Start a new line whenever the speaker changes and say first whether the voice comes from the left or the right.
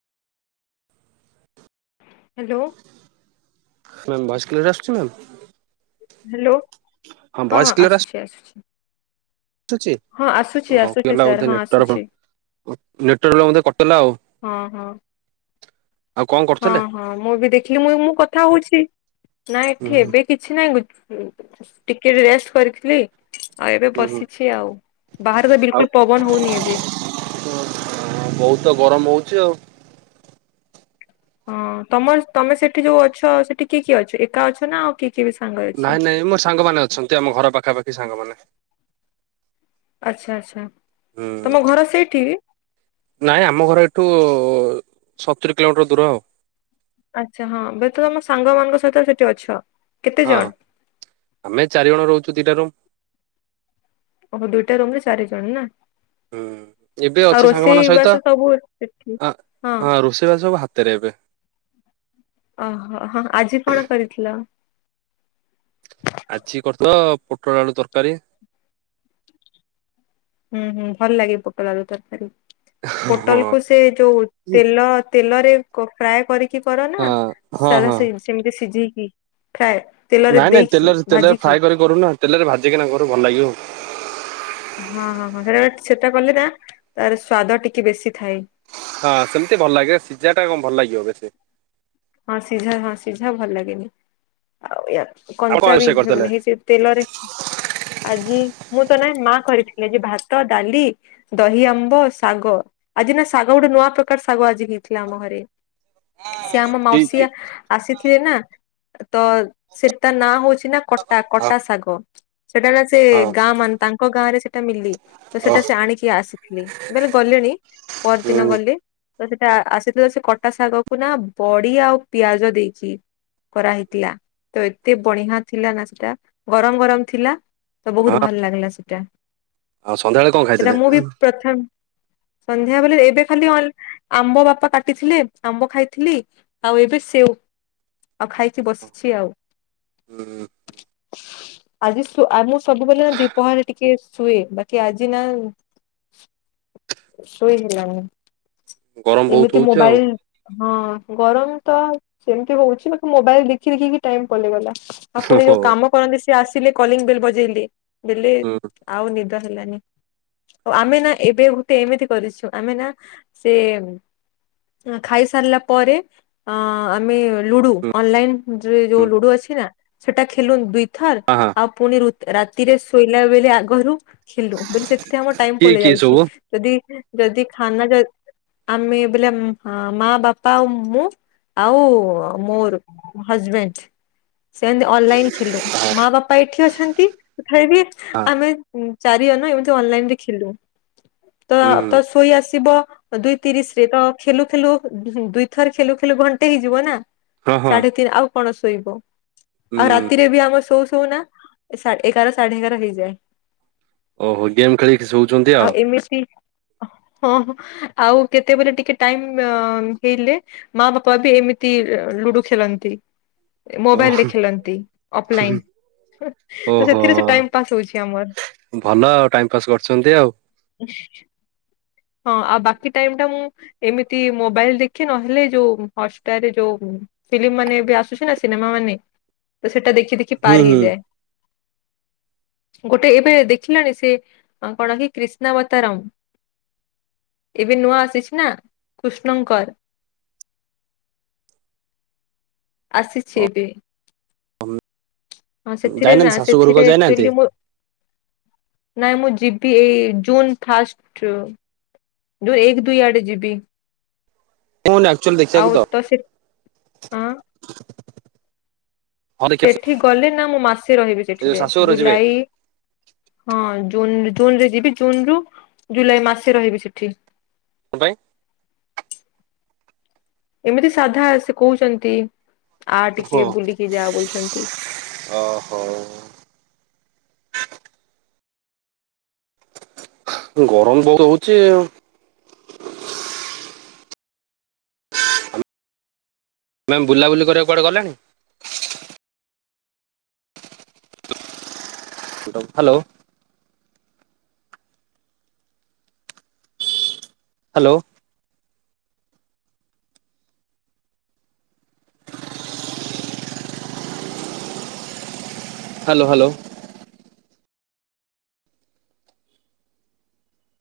left: Hello.
right: Ma'am voice clear ଆସୁଛି ma'am?
left: Hello. ହଁ ହଁ ଆସୁଛି ଆସୁଛି।
right: ଆସୁଛି
left: ହଁ ଆସୁଛି ଆସୁଛି ସାର୍ ହଁ ଆସୁଛି। ହଁ ହଁ
right: ଆଉ କଣ
left: ହଁ
right: କରୁଥିଲେ?
left: ହଁ ମୁଁ ବି ଦେଖିଲି ମୁଁ ମୁଁ କଥା ହଉଛି ନା
right: ହୁଁ
left: ଏଠି ଏବେ
right: ହୁଁ
left: କିଛି ନାହିଁ। ଟିକେ ରେଷ୍ଟ କରିଥିଲି। ଆଉ ଏବେ
right: ହୁଁ
left: ବସିଛି ଆଉ ବାହାରେ ତ
right: ଆଉ
left: ବିଲକୁଲ ପବନ ହଉନି ଏବେ।
right: ବହୁତ ତ ଗରମ ହଉଛି ଆଉ
left: ହଁ ତମର ତମେ ସେଠି ଯୋଉ ଅଛ ସେଠି କିଏ କିଏ ଅଛ ଏକା ଅଛ ନା ଆଉ କିଏ? କିଏ ବି ସାଙ୍ଗ ଅଛି?
right: ନାଇଁ ନାଇଁ ମୋର ସାଙ୍ଗମାନେ ଅଛନ୍ତି ଆମ ଘର ପାଖାପାଖି ସାଙ୍ଗମାନେ।
left: ଆଚ୍ଛା ଆଚ୍ଛା
right: ହୁଁ
left: ତମ ଘର ସେଇଠି
right: ନାଇଁ ଆମ ଘର ଏଠୁ ସତୁରି କିଲୋମିଟର ଦୂର ଆଉ।
left: ଆଛା ହଁ ହୁଏତ ତମ ସାଙ୍ଗ ମାନଙ୍କ ସହିତ ସେଠି ଅଛ। କେତେ
right: ହଁ
left: ଜଣ
right: ଆମେ ଚାରିଜଣ ରହୁଛୁ ଦିଟା ରୁମ।
left: ଓଃ ଦୁଇଟା ରୁମ ରେ ଚାରି ଜଣ ନା
right: ହୁଁ ଏବେ ଅଛି
left: ଆଉ
right: ସାଙ୍ଗମାନଙ୍କ ସହିତ
left: ରୋଷେଇବାସ ସବୁ ଅ ସେଠି
right: ଆ
left: ହଁ।
right: ରୋଷେଇବାସ ସବୁ ହାତରେ ଏବେ
left: ଓହୋ ହଁ ଆଜି କଣ କରିଥିଲ?
right: ଆଜି [unintelligible] ପୋଟଳ ଆଳୁ ତରକାରୀ।
left: ହୁଁ ହୁଁ ଭଲ ଲାଗେ ପୋଟ ଆଳୁ ତରକାରୀ।
right: ହଁ
left: ପୋଟଲ କୁ ସେ ଯୋଉ ତେଲ ତେଲରେ ଫ୍ରାଏ କରିକି କର ନା
right: ହଁ ହଁ
left: ସାଧା
right: ହଁ
left: ସେ ସେମିତି ସିଝେଇି କି କି ପ୍ରାଏ
right: ନାଇଁ ନାଇଁ ତେଲରେ ତେଲରେ ଫ୍ରାଏ କରି କରୁନା ତେଲରେ ଭାଜିକିନା କରୁ ଭଲ ଲାଗିବ।
left: ହଁ ହଁ ହଁ ସେଟା ସେଟା କଲେ ନା ତାର ସ୍ଵାଦ ଟିକେ ବେଶୀ ଥାଇ,
right: ହଁ ସେମିତି ଭଲ ଲାଗିବ ସିଝା ଟା କଣ ଭଲ ଲାଗିବ ବେଶି।
left: ହଁ ସିଝା ହଁ ସିଝା ଭଲ ଲାଗେନି, ଆଉ
right: ଆପଣ କଣ
left: କଞ୍ଚା ବି
right: ରୋଷେଇ
left: ହେବନି
right: କରିଥିଲେ?
left: କିଛି ତେଲରେ ଆଜି ମୁଁ ତ ନାଇଁ ମା କରିଥିଲି ଭାତ, ଡାଲି, ଦହି ଆମ୍ବ, ଶାଗ, ଆଜି ନା ଶାଗ ଗୋଟେ ନୂଆ ପ୍ରକାର ଶାଗ ଆଜି ହେଇଥିଲା ଆମ ଘରେ। ସେ ଆମ
right: କି କି
left: ମାଉସିଆ ଆସିଥିଲେ ନା, ତ ସେତା ନା ହଉଛି, ନା କଟା
right: ହଁ
left: କଟା ଶାଗ। ସେଟା ନା ସେ
right: ହଁ
left: ଗାଁ ମାନେ ତାଙ୍କ ଗାଁ ରେ ସେଟା ମିଲି ତ
right: ଓ
left: ସେଟା ସେ ଆଣିକି ଆସିଥିଲି ବଲେ ଗଲେଣି ପରଦିନ
right: ହୁଁ
left: ଗଲେ। ତ ସେଟା ସେତ ତ ସେ କଟା ଶାଗ କୁ ନା ବଢ଼ି ବଡ଼ି ଆଉ ପିଆଜ ଦେଇକି କରାହେଇଥିଲା ତ ଏତେ ବଢିଆ ଥିଲା ନା ସେଟା ଗରମ ଗରମ ଥିଲା। ତ ବହୁତ
right: ହଁ
left: ଭଲ ଲାଗିଲା ସେଟା,
right: ଆଉ ସନ୍ଧ୍ୟାବେଳେ କଣ
left: ସେଟା
right: ଖାଇଥିଲେ?
left: ମୁଁ ବି ପ୍ରଥମ ସନ୍ଧ୍ୟାବେଳେ ଏବେ ଖାଲି ଆମ୍ବ ବାପା କାଟିଥିଲେ ଆମ୍ବ ଖାଇଥିଲି, ଆଉ ଏବେ ସେଉ ଆଉ ଖାଇଛି ବସିଛି ଆଉ,
right: ହୁଁ
left: ଆଜି ମୁଁ ସବୁବେଳେ ଦିପହରେ ଟିକେ ଶୁଏ ବାକି ଆଜି ନା ଶୋଇ ହେଲାନି।
right: ଗରମ ବହୁତ
left: ଏମିତି
right: ହଉଛି ଆଉ
left: ମୋବାଇଲ ହଁ। ଗରମ ତ ସେମିତି ହଉଛି ବା ମୋବାଇଲ ଦେଖି ଦେଖିକି ଟାଇମ ପେଇଗଲା। ଆ ପୁଣି
right: ଓହୋ
left: ଯୋଉ କାମ କରନ୍ତି ସେ ଆସିଲେ କଲିଂ ବିଲ୍ ବ ଦେଲି। ବିଲ
right: ହୁଁ
left: ଆଉ ନିଦ ହେଲାନି। ଆମେ ନା ଏବେ ଗୋଟେ ଏମିତି କରିଛୁ ଆମେ ନା ସେ ଖାଇସାରିଲା ପରେ ଅ ଆମେ ଲୁଡ଼ୁ
right: ହୁଁ
left: ଅନଲାଇନ୍ ଯୋଉ ଲୁଡ଼ୁ ଅଛି ନା। ସେଟା ଖେୁନ ଦୁଇ ଥ
right: ହଁ ହଁ
left: ଆଉ ପୁନଣି ରାତିରେ ଶୋଇଲା ବେଳେ ଆଗରୁ ଖିଲୁ ବ ସେଥିରେ ଆମର ଟାଇମ
right: କିଏ
left: ପଳେଇ
right: କିଏ
left: ଯାଉଛି
right: ସବୁ?
left: ଯଦି ଯଦି ଖାନା ଯ ଆମେ ବୋଇଲେ ମା ବାପା ଆଉ ମୁଁ ଆଉ ମୋର ହଜବେଣ୍ଡ ସେମତି ଅନଲାଇନ ଖୁ
right: ହଁ
left: ମା ବାପା ଏଠି ଅଛନ୍ତି ବି
right: ହଁ
left: ଆମେ ଚାରି ଜଣ ଏମି ଅନ ଖେଲୁ। ତ
right: ହୁଁ
left: ତ
right: ହୁଁ
left: ଶୋଇ ଆସ ଦୁଇ ତିରିଶରେ ତ ଖେଲୁ ଖେଲୁ ଦୁଇଥର ଖେଲୁ। ଖଲେ ଘଣ୍ଟେ ହେଇଯିବ ନା।
right: ହଁ ହଁ
left: ସାଢ଼େ ତିନି ଆଉ କଣ ଶୋଇବ। ଆଉ
right: ହୁଁ
left: ରାତିରେ ବି ଆମ ସ ଶୁ ନା ଏଗାର ସାଢ଼େ ଏଗାର ହେଇଯାଏ।
right: ଓହୋ ଗେମ୍ ଖେଳିକି ଶୋଉଛନ୍ତି ଆଉ।
left: ହଁ ଆଉ କେତେବେଳେ ଟିକେ ଟାଇମ ହେଇଲେ। ମା ବାପା ବି ଏମିତି ଲୁଡ଼ୁ ଖେଳନ୍ତି।
right: ଓ
left: ମୋବାଇଲ ଦେଖଥିଅ ଫଲାଇନ ତ
right: ଓହୋ
left: ସେଥିରେ ସେ ଟାଇମ ପାସ୍ ହୋଉଛି ଆମର [inaudible]
right: ଭଲ ଆଉ ଟାଇମ ପାସ୍ କରୁଛନ୍ତି ଆଉ।
left: ହଁ। ବାକ ଟାଇ ଟା ମୁଁ ଏମିତି ମୋବାଇଲ ଦେଖି ନହେଲେ ଯଉ ହଟରେ ଯୋଉ ଫିଲ୍ମ ମାନେ ବି ଆସୁଛି ନା ସିନେମା ମାନେ ତ ସେଟା ଦେଖ ଦେଖି ପାର
right: ହୁଁ ହୁଁ।
left: ହେଇଯାଏ। ଗୋଟେ ଏବେ ଦେଖିଲାଣି ସେ କଣ କି କ୍ରିଷ୍ଣାବତାରାମ [inaudible] ଏବେ ନୂଆ ଆସିଛି ନା କୃଷ୍ଣଙ୍କର। [inaudible] ଆସିଛି ଏବେ। ହଁ ସେଥିରେ ନା
right: ଯାଇନାହାନ୍ତି ଶାଶୁ
left: ସେଥିରେ
right: ଘରୁକୁ ଯାଇନାହାନ୍ତି।
left: ଆକ୍ଚୁଆଲି ମୁଁ ନାଇଁ ମୁଁ ଯିବି ଏଇ ଜୁନ୍ ଫାଷ୍ଟ ଜୁନ୍ ଏକ ଦୁଇ ଆଡ଼େ ଯିବି।
right: କୁହନ ଆଚୁଆଲି ଦେଖିବାକୁ
left: ଆଉ ତ ସେ ହଁ
right: ତ। [inaudible] ହଁ ଦେଖିଆ ସେ
left: ସେଠି ଗଲେ ନା ମୁଁ ମାସେ ରହିବି
right: ଯୋଉ
left: ସେଠିରେ
right: ଶାଶୁଘର ଯିବେ।
left: ଜୁଲାଇ [inaudible] ହଁ। ଜୁନ ଜୁନରେ ଯିବି ଜୁନ ରୁ ଜୁଲାଇ ମାସ ରହିବି ସେଠି।
right: ହ ଭାଇ।
left: ଏମିତି ସାଧା ସେ କହୁଛନ୍ତି। ଆ ଟିକେ
right: ହଁ।
left: ବୁଲିକି ଯାହା ବୋଲୁଛନ୍ତି।
right: ଓହୋ ଗରମ ଯୋରେ ହଉଚି ଆଉ। ମ୍ୟାମ୍ ବୁଲାବୁଲି କରିବାକୁ କୁଆଡେ ଗଲେଣି। Hello hello hello hello.